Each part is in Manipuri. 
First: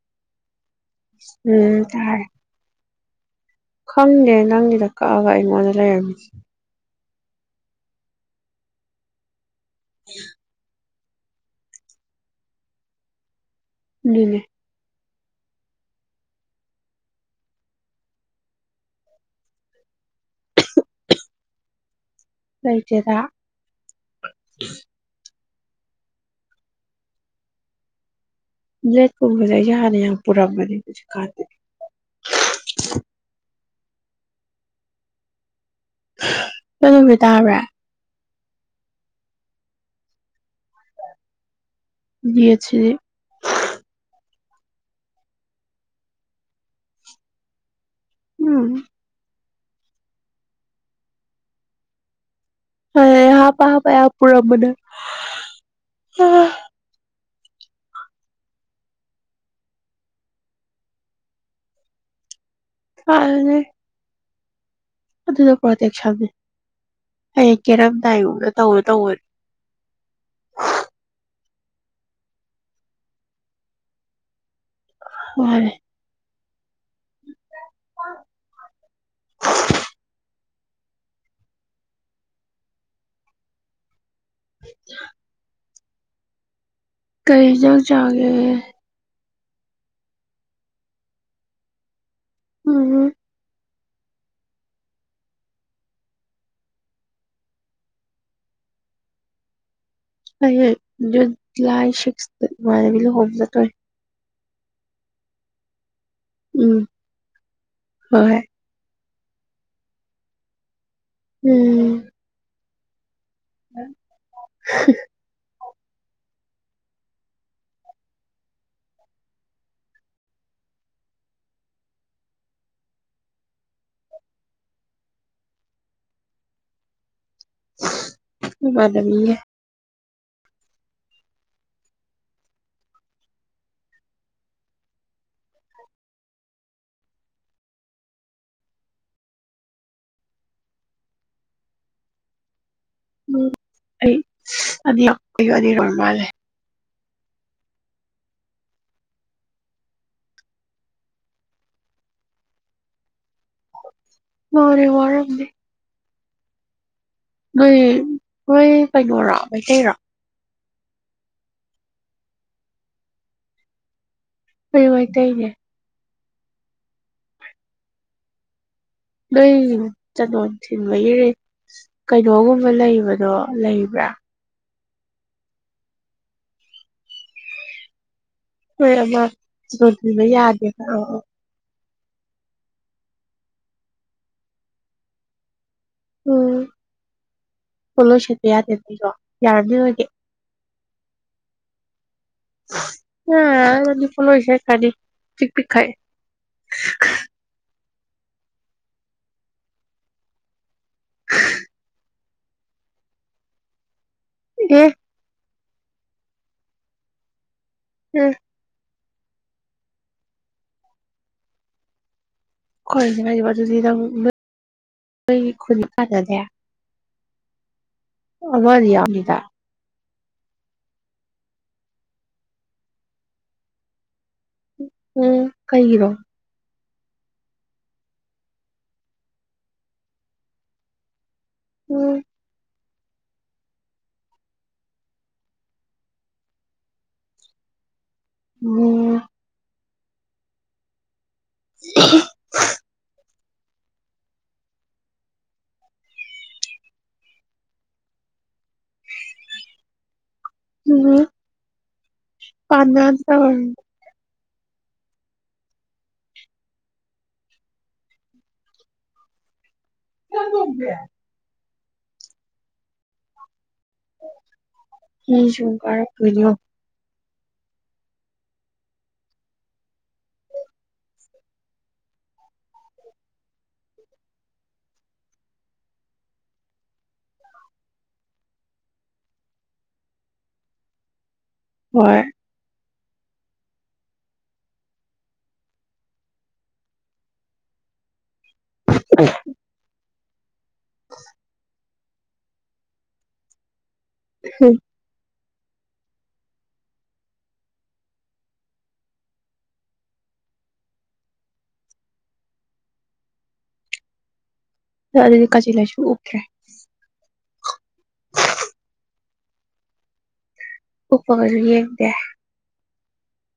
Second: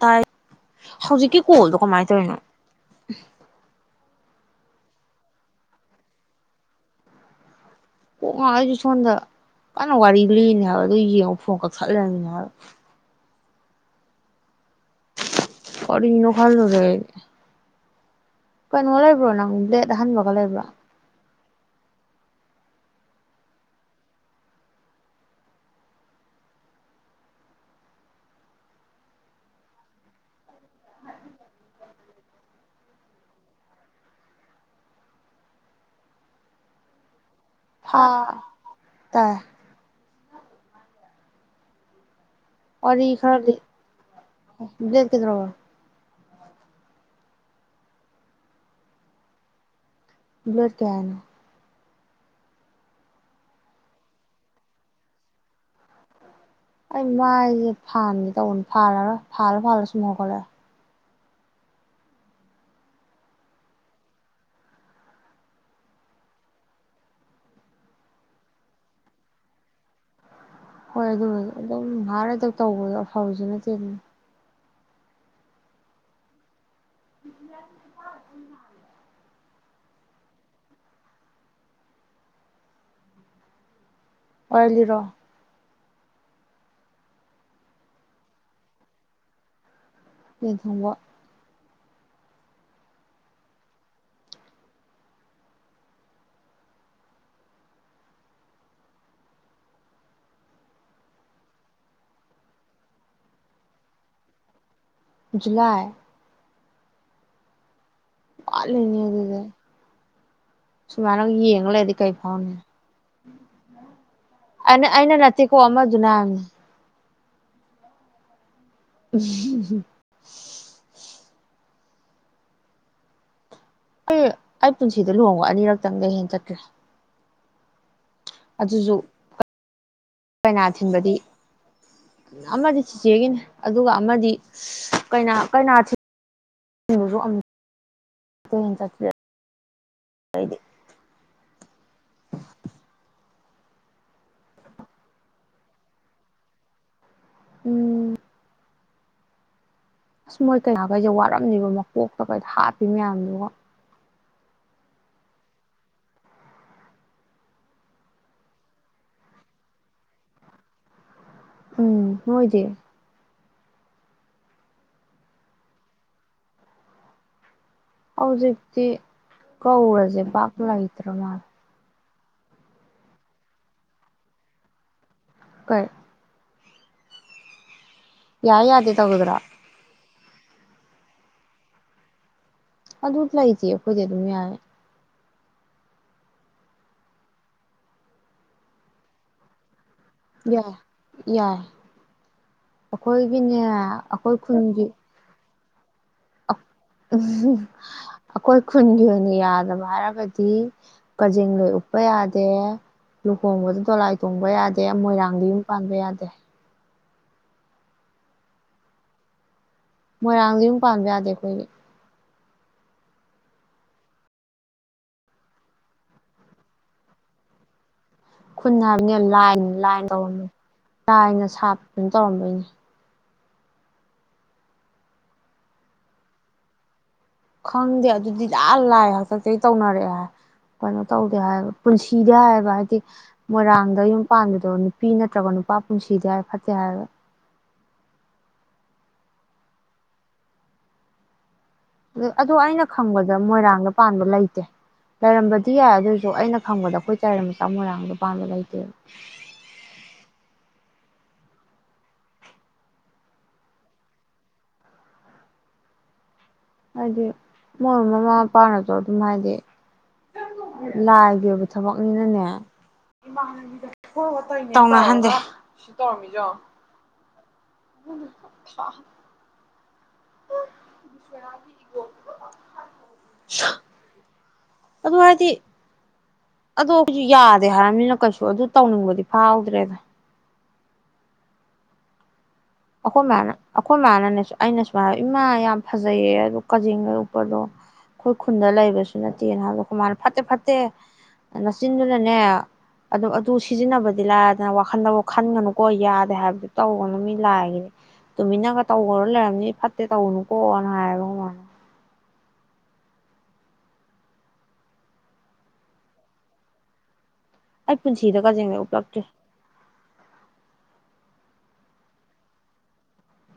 ꯇꯥꯏ ꯍꯧꯖꯤꯛꯀꯤ ꯀꯣꯜꯗꯣ ꯎꯝ ꯀꯃꯥꯏꯅ ꯇꯥꯔꯦ ꯇꯧꯔꯤꯅꯣ [inaudible] ꯈꯪꯗꯦ ꯅꯪꯅꯤꯗ ꯀꯛꯑꯒ ꯑꯩꯉꯣꯟꯗ ꯂꯩꯔꯝꯃꯤꯁꯦ ꯑꯣ ꯃꯥꯗꯤꯁꯨꯗ ꯀ ꯋꯥꯔꯤꯔꯂꯤꯅꯦ ꯑꯗꯨꯣꯏ ꯌꯦꯡꯉꯣ ꯐꯣꯡ ꯀꯛ ꯁꯠꯂꯃꯤꯅ ꯎ ꯀꯔꯤꯅꯣ ꯈꯜꯂꯨꯔ‌ꯦ ꯑꯩ ꯀꯩꯅꯣ ꯂꯩꯕ꯭ꯔꯣ ꯅꯪ ꯕ꯭ꯂꯦꯠ ꯑꯍꯟꯕꯒ ꯂꯩꯕ꯭ꯔꯥ ꯀꯩꯖ‌ꯦꯗꯥ ꯕꯂ‌ꯦꯠ ꯒꯨꯝꯕꯁ‌ꯦ ꯑꯩꯗꯤ ꯍꯥꯟꯅ ꯌꯥꯝ ꯄꯨꯔꯥꯝꯕꯅꯤ ꯀꯥꯗ ꯅꯪ ꯅꯨꯃꯤꯠ ꯇꯥꯕꯔ ꯍꯥ ꯇꯥꯏꯌ‌ꯦ ꯅꯦꯠꯁꯤꯗꯤ ꯋꯥꯔꯤ ꯈꯔꯗꯤ [unintelligible] ꯀꯩꯗ꯭ꯔꯣꯕ ꯎꯝ [unintelligible] ꯀꯩ ꯍꯥꯏꯅ‌ꯣ ꯍ ꯍꯥꯞꯄ ꯍꯥꯞꯄ ꯌꯥꯝ ꯄꯨꯔꯝꯕꯅ‌ꯦ ꯑꯩ ꯃꯥꯏꯁꯦ ꯐꯥꯟꯒ‌ꯦ ꯇꯧꯕꯅ‌ꯦ ꯐꯥꯜꯂꯔ‌ꯣꯏ ꯐꯥꯜꯂ ꯐꯥꯜꯂ ꯁꯨꯝ ꯍꯧꯒꯠꯂꯦꫪꯛꯑꯦ ꯐꯥꯜꯂꯨꯅꯦ ꯑꯗꯨꯅ ꯄ꯭ꯔꯣꯇꯦꯛꯁꯟꯅꯤ ꯑꯩ ꯀꯦꯔꯝꯗꯥꯏꯒꯨꯝꯕꯗ ꯇꯧꯒ‌ꯦ ꯇꯧꯅꯤ ꯍꯣꯏ ꯑꯗꯨꯕꯨ ꯑꯗꯨꯝ ꯉꯥꯛ ꯂꯩꯗ ꯇꯧꯕꯗꯣ ꯑꯐꯕꯁꯨ ꯅꯠꯇꯦ ꯑꯗꯨꯝ ꯃꯥꯅ‌ꯦ [unintelligible] ꯋꯥꯔꯤ ꯂꯤꯔꯣ ꯀꯩ ꯏꯟꯖꯥꯡ ꯆꯥꯒꯦ ꯌꯦꯟ ꯊ‌ꯣꯡꯕ [unintelligible] ꯑꯩꯁ‌ꯦ ꯖꯨꯟ ꯖꯨꯂꯥꯏ ꯁꯤꯛꯁꯇ ꯏꯃꯥꯟꯅꯕꯤ ꯂꯨꯍ‌ꯣꯡꯕ ꯆꯠꯇꯨꯔꯤ ꯖꯨꯂꯥꯏ ꯎꯝ ꯍꯣꯏ ꯋꯥꯠꯂꯤꯅꯤ ꯑꯗꯨꯗꯤ [unintelligible] ꯁꯨꯃꯥꯏꯅ ꯌꯦꯡ ꯂꯩꯔꯗꯤ ꯎꯝ ꯀꯩ ꯐꯥꯎꯅꯤ ꯑ ꯑꯩꯅ ꯅꯠꯇ‌ꯦ ꯀ‌ꯣ ꯑꯗꯨꯅ ꯏꯁ [unintelligible] ꯑꯩ ꯑꯩ ꯄꯨꯟꯁꯤꯗ ꯂꯨꯍꯣꯡꯕ ꯑꯅꯤꯔꯛꯇꯪꯗ ꯍꯦꯟ ꯆꯠꯇꯔꯤ ꯅꯃꯥꯟꯅꯕꯤꯒꯤ ꯀꯩꯅꯥ ꯊꯤꯟꯕꯗꯤ ꯑꯃꯗꯤ ꯆꯤꯆꯦꯒꯤꯅꯤ ꯑꯗꯨꯒ ꯑꯃꯗꯤ ꯀꯩꯅꯥ [unintelligible] ꯎꯝ ꯑꯩ ꯑꯅꯤ ꯑꯅꯤꯔꯛ ꯑꯣꯏ ꯃꯥꯜꯂꯦ ꯎꯝ ꯑꯁ ꯃꯣꯏ ꯀꯩꯅꯥꯈꯩꯁꯦ ꯋꯥꯔꯝꯃꯤꯕ ꯃꯀꯣꯛꯇ ꯀꯩꯗ ꯍꯥꯞꯄꯤ ꯃꯌꯥꯝꯗꯨꯒ ꯃꯥꯅꯦ ꯋꯥꯔꯝꯅꯤ ꯅꯣꯏ ꯍꯣꯏ ꯀꯩꯅꯣꯔꯥ ꯃꯩꯇꯩꯔ‌ꯣ ꯎꯝ ꯅ‌ꯣꯏꯗꯤ ꯈ‌ꯣꯏꯁꯨ ꯃꯩꯇꯩꯅꯦ ꯍꯧꯖꯤꯛ ꯅꯣꯏ ꯆꯥꯅꯣꯟ ꯊꯤꯟꯕ ꯂꯩꯇ꯭ꯔ ꯏꯔꯦ ꯃꯥꯜꯂꯦ ꯀꯩꯅꯣꯒꯨꯝꯕ ꯂꯩꯕꯗꯣ ꯂꯩꯕ꯭ꯔꯥ ꯍꯣꯏ ꯌꯥꯏ ꯌꯥꯗꯦ ꯇꯒꯗ꯭ꯔꯥ ꯄꯕ ꯌꯥꯗꯦ ꯑ ꯑ ꯑ ꯠ ꯂ ꯏꯁꯤꯦꯈꯣꯏꯗꯤꯦ ꯑꯗꯨꯃꯤ ꯌꯥ ꯎꯝ ꯄꯣꯂꯣꯏ ꯁꯦꯠꯄ ꯌꯥꯗꯦ ꯅꯗꯣ ꯌꯥꯔꯅꯤ ꯑꯣꯏꯒꯦ ꯌꯥꯏ ꯌꯥꯏ ꯑꯩꯈꯣꯏꯒꯤꯅꯦ ꯑꯅꯤ ꯐꯂꯣꯁꯦ ꯀꯅꯤ ꯄꯤꯈꯥꯏ ꯎ ꯑꯩꯈꯣꯏ ꯈꯨꯟꯒꯤ ꯑꯣꯏꯅ ꯌꯥꯗꯕ ꯍꯥꯏꯔꯒꯗꯤ ꯀꯖꯦꯡ ꯂꯣꯏ ꯎꯞꯄ ꯌꯥꯗꯦ ꯂꯨꯍꯣꯡꯕꯗ ꯇꯣꯂꯥꯏ ꯇꯣꯡꯕ ꯑꯦ ꯌꯥꯗꯦ ꯃꯣꯏꯔꯥꯡꯒꯤ ꯌꯨꯝ ꯄꯥꯟꯕ ꯌꯥꯗꯦ ꯎꯝ ꯃꯣꯏꯔꯥꯡꯗꯤ ꯌꯨꯝ ꯄꯥꯟꯕ ꯌꯥꯗꯦ ꯑꯩꯈꯣꯏꯒꯤ ꯍꯣꯏ ꯉꯥꯏꯕ ꯑꯗꯨꯗꯤꯛ ꯅꯣꯏ ꯈꯨ ꯀꯥꯖꯗꯦ ꯈꯨꯟꯅꯕꯅꯤ ꯌꯥꯎꯅꯤꯗ ꯂꯥꯏꯟ ꯂꯥꯏꯟ ꯧꯔꯝ ꯂꯥꯏꯅ ꯁꯥꯞꯄꯗꯨꯅ ꯇꯧꯔꯝꯗꯣꯏꯅꯦ ꯎꯝ ꯀꯩꯔꯣ ꯈꯪꯗꯦ ꯑꯗꯨꯗꯤ ꯂ ꯂꯥꯏꯑ ꯍꯥꯛꯇꯛꯇꯒꯤ ꯇꯧꯅꯔꯛꯑꯦ ꯍꯥꯏ ꯀꯩꯅꯣ ꯇꯧ ꯍꯥꯏ ꯎꯝ ꯄꯨꯟꯁꯤꯗ ꯍꯥꯏꯕꯗꯤ ꯃꯣꯏꯔꯥꯡꯗ ꯌꯨꯝ ꯄꯥꯟꯕꯗꯣ ꯅꯨꯄꯤ ꯅꯠꯇ꯭ꯔꯒ ꯅꯨꯄꯥ ꯄꯨꯟꯁꯤꯗꯤ ꯍꯥꯏ ꯐꯠꯇꯦ ꯍꯥꯏꯕ ꯑꯣꯝ ꯑꯗꯨ ꯑꯩꯅ ꯈꯪꯕꯗ ꯗ ꯃꯣꯏꯔꯥꯡꯗ ꯄꯥꯟꯕ ꯂꯩꯇꯦ ꯂꯩꯔꯝꯕꯗꯤ ꯌꯥꯏ ꯑꯗꯨꯏꯁꯨ ꯑꯩꯅ ꯈꯪꯕꯗ ꯑꯩꯈꯣꯏ ꯆꯥꯏꯔꯃꯤꯆꯥ ꯃꯣꯏꯔꯥꯡꯗ ꯄꯥꯟꯕ ꯂꯩꯇꯦꯕ ꯎꯝ ꯄꯅ ꯍꯥꯏꯗꯤ ꯃꯣꯏ ꯃꯃꯥ ꯃꯄꯥꯅꯁꯨ ꯑꯗꯨꯝ ꯍꯥꯏꯗꯤ ꯂꯒꯤꯦꯕ ꯊꯕꯛꯅꯤꯅꯅꯦ ꯍꯟꯦ ꯐꯤ ꯁꯨꯝ ꯀꯥꯔꯛꯇꯣꯏꯅꯦ ꯇꯧ ꯎ ꯑꯗꯨ ꯍꯥꯏꯗꯤ ꯑꯗꯨ ꯑꯩꯈꯣꯏꯁꯨ ꯌꯥꯗꯦ ꯍꯥꯏꯔꯕꯝꯅꯤꯅ ꯀꯩꯁꯨ ꯑꯗꯨ ꯇꯧꯅꯤꯡꯕꯗꯤ ꯐꯥꯎꯗ꯭ꯔꯦꯗ ꯍꯣꯏ ꯑꯩꯈꯣꯏꯃꯅ ꯑꯩꯈꯣꯏ ꯏ ꯃꯃꯅꯅꯦꯁꯨ ꯑꯩꯅ ꯁꯨ ꯍꯥꯏ ꯏꯃꯥ ꯌꯥꯝ ꯐꯖꯩꯌꯦ ꯑꯗꯨ ꯀꯥꯖꯤꯤꯡꯒ ꯎꯛꯄꯗꯣ ꯑꯩꯈꯣꯏ ꯈꯨꯟꯗ ꯂꯩꯕꯁꯨ ꯅꯠꯇꯦꯅ ꯍꯥꯏꯕ ꯈꯨꯨꯃꯔ ꯐꯠꯇꯦ ꯐꯠꯇꯦ ꯅꯆꯤꯟꯗꯨꯅꯅꯦ ꯑꯗꯨ ꯑꯗꯨ ꯁꯤꯖꯤꯟꯅꯕꯗꯤꯂꯗꯅ ꯋꯥꯈꯜꯗ ꯈꯟꯒꯅꯨꯀꯣ ꯌꯥꯗꯦ ꯍꯥꯏꯕꯗꯤ ꯇꯧꯒꯅꯨ ꯃꯤꯅ ꯂꯥꯛꯈꯤꯅꯦ ꯇꯨꯃꯤꯟꯅꯒ ꯇꯧꯈ꯭ꯔ ꯂꯩꯔꯕꯝꯅꯤ ꯐꯠꯇꯦ ꯇꯧꯅꯨꯀꯣꯅ ꯍꯥꯏꯌꯦꯕ ꯃꯥꯅ ꯅꯪ ꯑꯗꯨꯗꯤ ꯀꯖꯦꯡ ꯂꯩꯁꯨ ꯎꯞꯇ꯭ꯔꯦ ꯑꯩ ꯄꯨꯟꯁꯤꯗ ꯀꯖꯦꯡꯂꯩ ꯎꯄꯛꯇ꯭ꯔꯤ ꯎꯞꯄꯒꯁꯨ ꯌꯦꯡꯗꯦ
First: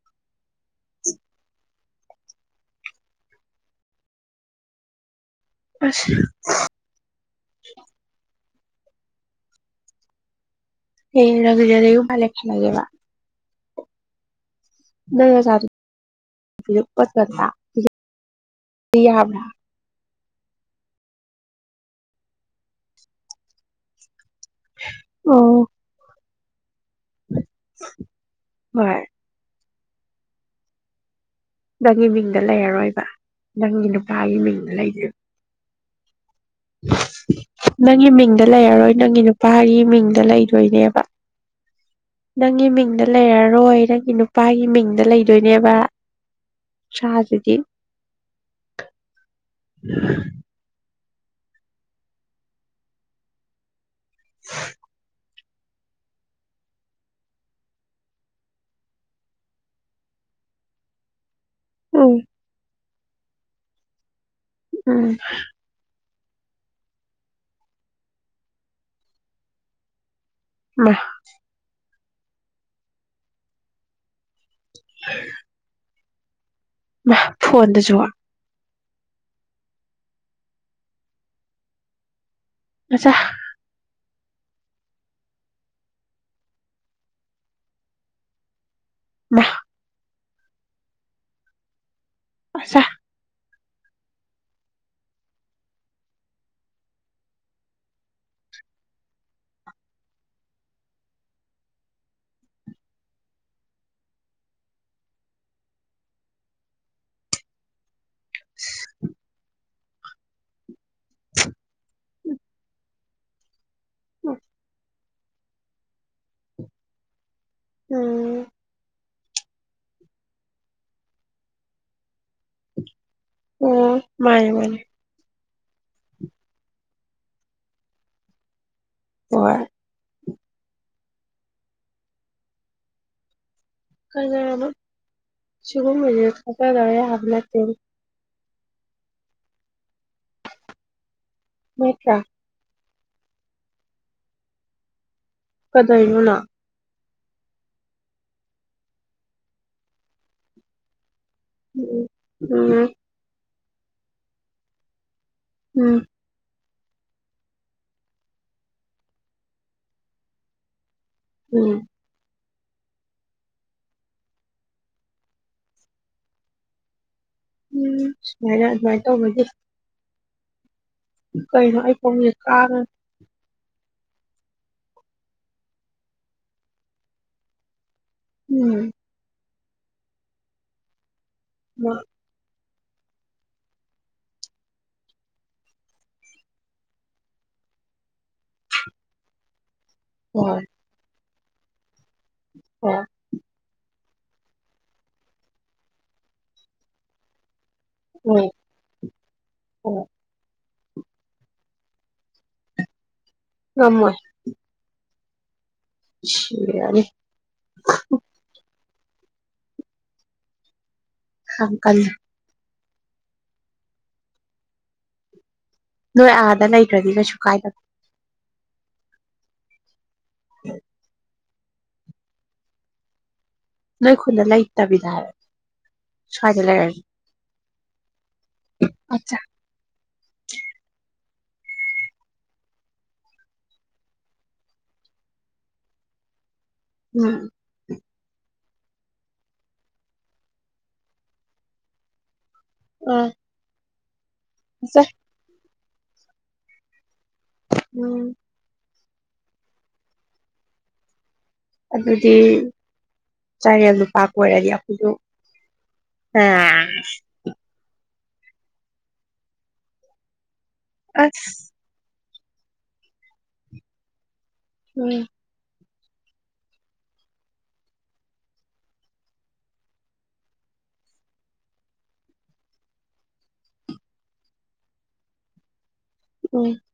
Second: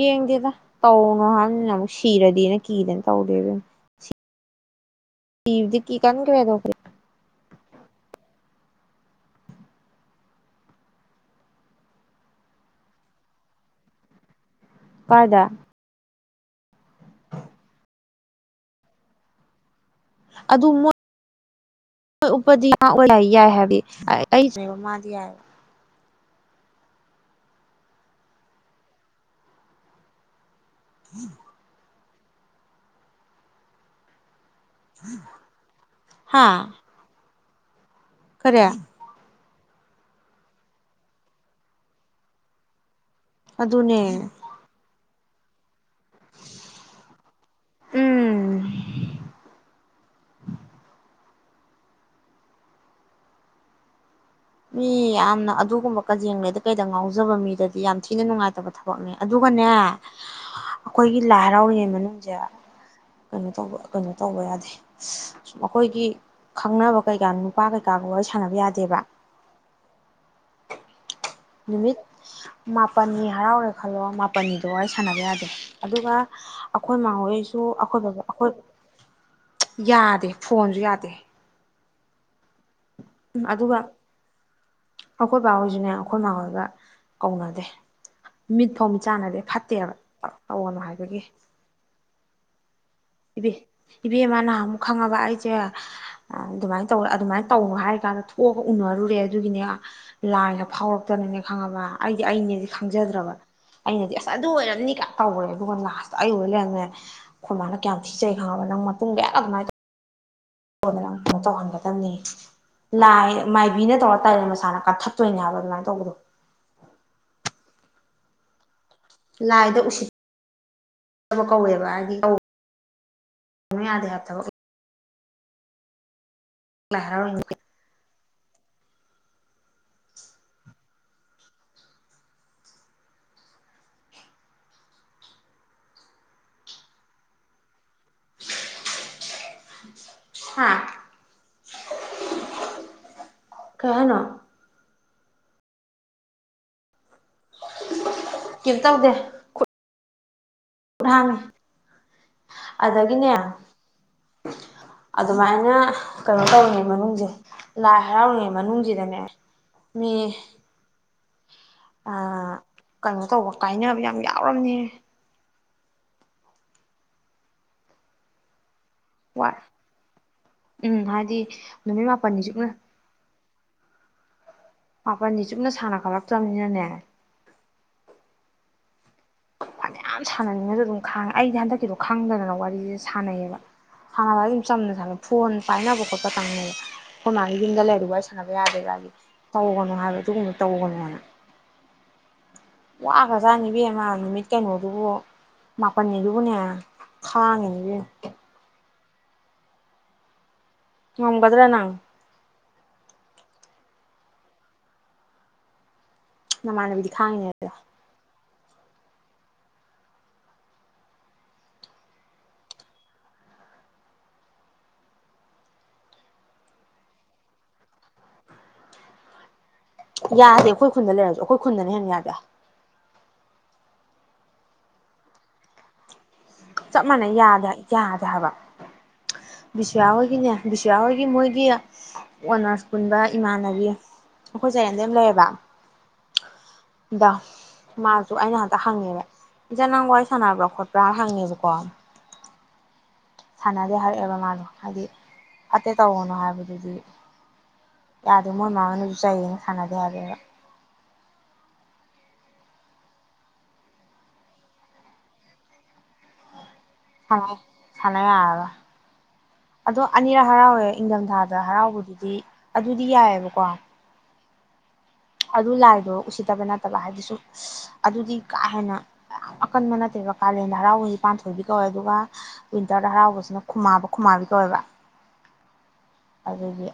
ꯌꯦꯡꯗꯦꯗ ꯇꯧꯅꯣ ꯍꯥꯏꯝꯅꯤꯅ ꯑꯃꯨꯛ ꯁꯤꯔꯗꯤꯅ ꯀꯤꯗꯅ ꯇꯧꯗꯦ ꯑꯗꯨꯅ ꯁꯤꯕꯗꯤ ꯑꯁ ꯀꯤꯒꯟꯒ꯭ꯔꯦ ꯗꫭ ꯈꫭꯏ [inaudible] ꯔꯦ ꯔꯕꯤꯗ ꯅꯌꯨꯝ ꯄꯥꯜꯂꯦ ꯈꯜꯂꯖꯦꯕ ꯅꯪ ꯀꯥꯏꯗ ꯅꯆꯥꯗꯨ [inaudible] ꯑꯗꯨꯣ ꯃꫭꯏ ꯎꯞꯄꯗꯤ ꯌꯥꯎ ꯌꯥꯏ ꯍꯥꯏꯕꯗꯤ ꯑꯩ ꯆ ꯃꯥꯗꯤ ꯌꯥꯏꯕ ꯚꯥꯏ [inaudible] ꯅꯪꯒꯤ ꯃꯤꯡꯗ ꯂꯩꯔꯔꯣꯏꯕ ꯅꯪꯒꯤ ꯅꯨꯄꯥꯒꯤ ꯃꯤꯡ ꯂꯩ ꯗꫭꯏꯕ ꯍꯥꯥ ꯅꯪꯒꯤ ꯃꯤꯡꯗ ꯂꯩꯔꯔꯣꯏ ꯅꯪꯒꯤ ꯅꯨ ꯄꯥꯒꯤ ꯃꯤꯡꯗ ꯂꯩꯗꯣꯏꯅꯦꯕ ꯅꯪꯒꯤ ꯃꯤꯡꯗ ꯂꯩꯔꯔꯣꯏ ꯑꯗꯨꯅꯦ ꯅꯪꯒꯤ ꯅꯨꯄꯥꯒꯤ ꯃꯤꯡꯗ ꯂꯩ ꯗꫭꯏꯅꯦꯕ ꯁꯥꯒꯤꯗꯤ ꯎꯝ ꯃꯤ ꯌꯥꯝꯅ ꯑꯗꯨꯒꯨꯝꯕ ꯀꯖꯦꯡꯂꯩꯗ ꯀꯩꯗ ꯉꯥꯎꯖꯕ ꯃꯤꯗꯗꯤ ꯌꯥꯝ ꯊꯤꯅ ꯅꯨꯡꯉꯥꯏꯇꯕ ꯊꯕꯛꯅꯦ ꯑꯗꯨꯒꯅꯦ ꯑꯩꯈꯣꯏꯒꯤ ꯂꯥꯏ ꯍꯔꯥꯎꯔꯤꯉꯩ ꯎꯝ ꯃꯅꯨꯡꯁꯦ ꯀꯩꯅꯣ ꯇꯩꯕ ꯀꯩꯅꯣ ꯇꯧꯕ ꯌꯥꯗꯦ ꯎꯝ ꯁꯨꯝ ꯑꯩꯈꯣꯏꯒꯤ ꯈꯪꯅꯕ ꯀꯩꯀꯥ ꯅꯨꯄꯥ ꯀꯩꯀꯥꯒ ꯋꯥꯔꯤ ꯁꯥꯟꯅꯕ ꯌꯥꯗꯦꯕ ꯃꯥ ꯅꯨꯃꯤꯠ ꯃꯥꯄꯟꯅꯤ ꯍꯔꯥꯎꯔꯦ ꯈꯜꯂꯣ ꯃꯥ ꯄꯟꯅꯤꯗꯣ ꯋꯤꯔꯤ ꯁꯥꯟꯅꯕ ꯌꯥꯗꯦ ꯑꯗꯨꯒ [inaudible] ꯑꯩꯈꯣꯏ ꯃꯥ ꯃꯥꯍꯣꯎꯁꯨ ꯐꯣꯟꯗꯁꯨ ꯑꯩꯈꯣꯏ ꯕꯕꯥ ꯑꯩꯈꯣꯏ ꯌꯥꯗꯦ ꯐꯣꯟꯁꯨ ꯌꯥꯗꯦ ꯃꯆꯥ ꯑꯗꯨꯕ ꯑꯩꯈꯣꯏ ꯕꯥ ꯍꯣꯏꯁꯨꯅꯦ ꯑꯩꯈꯣꯏ ꯏ ꯃꯥꯥ ꯍꯣꯏꯒ ꯀꯧꯅꯗꯦ ꯃꯤꯠ ꯐꯧ ꯆꯥꯟꯅꯗꯦ ꯃꯥ ꯐꯠꯇꯦꯕ ꯑꯑꯣꯅ ꯍꯥꯏꯕꯒꯤꯦ ꯁ ꯏꯕꯦ ꯏꯕꯦꯝꯃ ꯅꯍꯥꯟ ꯑꯃꯨꯛ ꯈꯪꯉꯕ ꯑꯩꯁꯦ ꯑꯗꯨꯃꯥꯏꯅ ꯇꯧꯔ ꯑꯗꯨꯃꯥꯏꯅ ꯇꯧꯅꯣ ꯍꯥꯏꯔ ꯀꯥꯟꯗ ꯊꯣꯛꯑꯒ ꯎꯅꯔꯨꯔꯦ ꯑꯗꯨꯒꯤꯅꯦ ꯂꯥꯏꯒ ꯐꯥꯎꯔꯛꯇꯅꯅꯦ ꯈꯪꯉꯕ ꯑꯩꯗꯤ ꯑꯩꯅꯦꯗꯤ ꯈꯪꯖꯗ꯭ꯔꯕ ꯑꯩꯅꯗꯤ ꯑꯁ ꯑꯗꯨ ꯑꯣꯏꯔꯝꯅꯤꯒ ꯇꯧꯔꯦ ꯑꯗꯨꯒ ꯂꯥꯁꯇ ꯑꯩ ꯑꯣꯏ ꯂꯩꯔꯝꯅꯦ ꯈꯨꯃꯅ ꯁꯤꯆ ꯈꯪꯉꯕ ꯅꯪ ꯃꯇꯨꯡ ꯀꯌꯥ ꯑꯗꯨꯃꯥꯏꯅ ꯑꯩꯉꯣꯟꯗꯅꯪ ꯐꯣꯟ ꯇꯧꯍꯟꯒꯗꯕꯅꯤ ꯂ ꯃꯥꯏꯗꯤ ꯀꯕꯤꯅ ꯇꯧꯔ ꯇꯥꯔꯅ ꯃꯁꯥꯅ ꯀꯛꯊꯠ ꯆꯣꯏꯅꯦ ꯍꯥꯏꯕ ꯑꯗꯨꯃꯥꯏꯅ ꯇꯧꯕꯗꯣ ꯎꯝ ꯂꯥꯏꯗ ꯎꯁꯤꯠꯕ ꯀꯧꯋꯦꯕ ꯍꯥꯏꯗꯤ ꯀꯧ ꯑꯣ ꯃꯥꯅꯦ ꯃꯥꯅꯦ ꯂ ꯍꯔꯥꯎ ꯑ ꯀꯅ ꯆꯒꯨꯝ ꯊꯗꯦ ꯍꯥꯂ ꯍꯥꯥ ꯃꯦꯇ꯭ꯔꯥ ꯀꯍꯅ ꯀꯗꯥꯏꯣꯅ ꯀꯝꯇꯧꯗꯦ ꯥꯡ ꯎꯝ ꯎꯝ [unintelligible] ꯑꯗꯨꯃꯥꯏꯅ ꯎꯝ ꯀꯩꯅꯣ ꯇꯧꯅꯤ ꯃꯅꯨꯡꯁꯦ ꯂꯥꯏ ꯍꯔꯥꯎꯔꯤꯉꯩ ꯃꯅꯨꯡꯁꯤꯗꯅꯦ ꯃꯤ ꯎꯝ ꯑ ꯀꯩꯅꯣ ꯇꯧꯕ ꯀꯥꯏꯅꯕ ꯌꯥꯝ ꯌꯥꯎꯔꯕꯝꯅꯦ ꯎꯝ ꯍ ꯇꯦ ꯋꯥꯏ ꯎꯝ ꯍꯥꯏꯗꯤ ꯅꯨꯃꯤꯠ ꯃꯥꯄꯜꯅꯤ ꯁꯨꯞꯅ ꯀꯥꯡꯉ ꯃꯥꯄꯜꯗꯤ ꯆꯨꯞꯅ ꯁꯥꯟꯅ ꯈꯠꯂꯛꯇ꯭ꯔꯕꯅꯤꯅꯅꯦ ꯎꯝ ꯐꯅ ꯌꯥꯝ ꯁꯥꯟꯅꯅꯤꯡꯅꯁꯨ ꯑꯗꯨꯝ ꯈꯥꯡꯉꯦ ꯑꯩꯗꯤ ꯍꯟꯗꯛꯀꯤꯗꯣ ꯈꯪꯗꯅ ꯋꯥꯔꯤ ꯁꯥꯟꯅꯩꯌꯦꯕ ꯁꯥꯟꯅꯕ ꯑꯗꯨꯝ ꯆꯝꯅ ꯁꯥꯟ ꯐꯣꯟ ꯄꯥꯏꯅꯕ ꯈꯣꯠꯄ ꯇꯪꯕ ꯑꯩꯈꯣꯏ ꯃꯥꯒꯤ ꯌꯨꯝꯗ ꯂꯩꯔꯨꯕ ꯑꯩ ꯁꯥꯟꯅꯕ ꯌꯥꯗꯦꯗꯤ ꯇꯧꯒ ꯍꯥꯏꯕ ꯑꯗꯨꯒꯨꯝꯕ ꯍꯣꯏ ꯇꯧꯒꯅꯅ ꯍꯣꯏ ꯋꯥ ꯈꯁꯅꯤꯕꯤꯃ ꯅꯨꯃꯤꯠ ꯀꯩꯅꯣꯗꯨꯕꯨ ꯃꯥꯄꯜꯅꯤꯗꯨꯕꯨꯅꯦ ꯈꯥꯡꯉꯤꯅꯦ ꯎ ꯑꯣ ꯑꯣꯝꯕꯗꯔꯥ ꯅꯪ ꯑꯃ ꯁꯤꯌꯥꯅꯤ ꯅꯃꯥꯟꯅꯕꯤꯗꯤ ꯈꯥꯡꯉꯤꯅꯦ ꯍ ꯀꯜ ꯅꯣꯏ ꯑꯥꯗ ꯂꯩꯇ꯭ꯔꯗꯤ ꯀꯩꯁꯨ ꯀꯥꯏꯗ ꯌꯥꯗꯦ ꯑꯩꯈꯣꯏ ꯈꯨꯟꯗ ꯂꯩꯔꯁꯨ ꯑꯩꯈꯣꯏ ꯈꯨꯨꯟꯗꯅꯤ ꯍꯟꯅ ꯌꯥꯗꯦ ꯂꯈꯟ ꯏꯇꯥꯕꯤꯗꯥ ꯆꯞ ꯃꯅ ꯌꯥꯗ ꯍꯥꯏ ꯆꯥꯛ ꯕ ꯑꯆꯥ ꯕꯤꯁꯌꯥ ꯑꯣꯏꯒꯤꯅꯦ ꯕꯤꯁ ꯑꯣꯏ ꯑꯩ ꯃꯣꯏꯒꯤ ꯑꯣꯅꯔꯁ ꯄꯨꯟꯕ ꯏꯃꯥꯟꯅꯕꯤ ꯑꯩꯈꯣꯏ ꯆꯔꯦꯟꯗꯩ ꯑꯃꯥ ꯂꯩꯌꯦꯕ ꯗ ꯎꯝ ꯃꯥꯁꯨ ꯑꯩꯅ ꯍꯟꯇ ꯍꯪꯉꯦꯕ ꯏꯆꯦ ꯅꯪ ꯋꯥꯔꯤ ꯁꯥꯟꯅꯕ꯭ꯔꯥ ꯈꯣꯠꯄ꯭ꯔꯥ ꯍꯪꯉꯦꯕ ꯀꯣ ꯎꯝ ꯍꯔ ꯑꯦ [unintelligible] ꯃꯥꯗꯣ ꯍꯥꯏꯗꯤ ꯐꯠꯇꯦ ꯇꯧꯒꯥꯅꯣ ꯍꯥꯏꯕꯗꯨꯗꯤ ꯎꯝ ꯌꯥꯗꯦ ꯃꯣꯏ ꯃꯥꯅꯖꯨ ꯆꯩꯅ ꯁꯥꯅꯗꯦ ꯍꯥꯏꯕꯅꯦ ꯕꯥ ꯑꯗꯨꯗꯤ ꯆꯥꯔꯦꯜ ꯅꯨꯨꯄꯥ ꯀꯣꯏꯔꯗꯤ ꯑꯩꯈꯣꯏꯗꯨ ꯑ ꯑ ꯁꯥꯟꯅꯒ ꯑꯗꯣ ꯑꯅꯤꯔꯛ ꯍꯔꯥꯎꯋꯦ ꯏꯪꯊꯝꯊꯥꯗ ꯍꯔꯥꯎꯕꯗꯨꯗꯤ ꯑꯗꯨꯗꯤ ꯌꯥꯏꯑꯕꯀꯣ ꯍꯝ ꯑꯗꯨ ꯂꯥꯏꯗꯣ ꯎꯁꯤꯠꯇꯕ ꯅꯠꯇꯕ ꯍꯥꯏꯗꯤꯁꯨ ꯑꯗꯨꯗꯤ ꯀꯥ ꯍꯦꯟꯅ ꯌꯥꯝ ꯑꯀꯟꯕ ꯅꯠꯇꯦꯕ ꯀꯥꯂꯦꯟꯗ ꯍꯔꯥꯎꯗꯤ ꯄꯥꯟꯊꯣꯏꯕꯤ ꯀꯧꯋꯦ ꯑꯗꯨꯒ ꯋꯤꯟꯇꯔꯗ ꯍꯔꯥꯎꯕꯁꯤꯅ ꯈꯨꯃꯥꯕ ꯈꯨꯃꯥꯕꯤ ꯀꯧꯋꯦꯕ ꯎꯝ ꯑꯗꯨꯗꯒꯤ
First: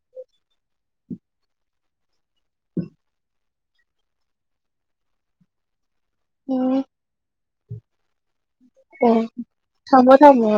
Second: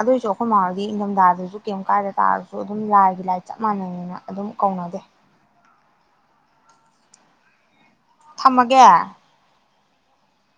ꯑꯗꯨꯏꯁꯨ ꯁꯝ ꯍꯥꯏꯥꯎꯔꯗꯤ ꯏꯪꯊꯝꯊꯥꯗꯁꯨ ꯀꯩ ꯀꯥꯏꯗ ꯇꯥꯔꯣ ꯁꯨ ꯑꯗꯨꯝ ꯂꯥꯏꯒꯤ ꯂꯥꯏ ꯆꯞ ꯃꯥꯟꯅꯩꯅ ꯑꯗꯨꯝ ꯀꯧꯅꯖꯦ ꯑꯣ ꯊꯝꯃꯒꯦ ꯊꯝꯃꯣ ꯊꯝꯃꯣ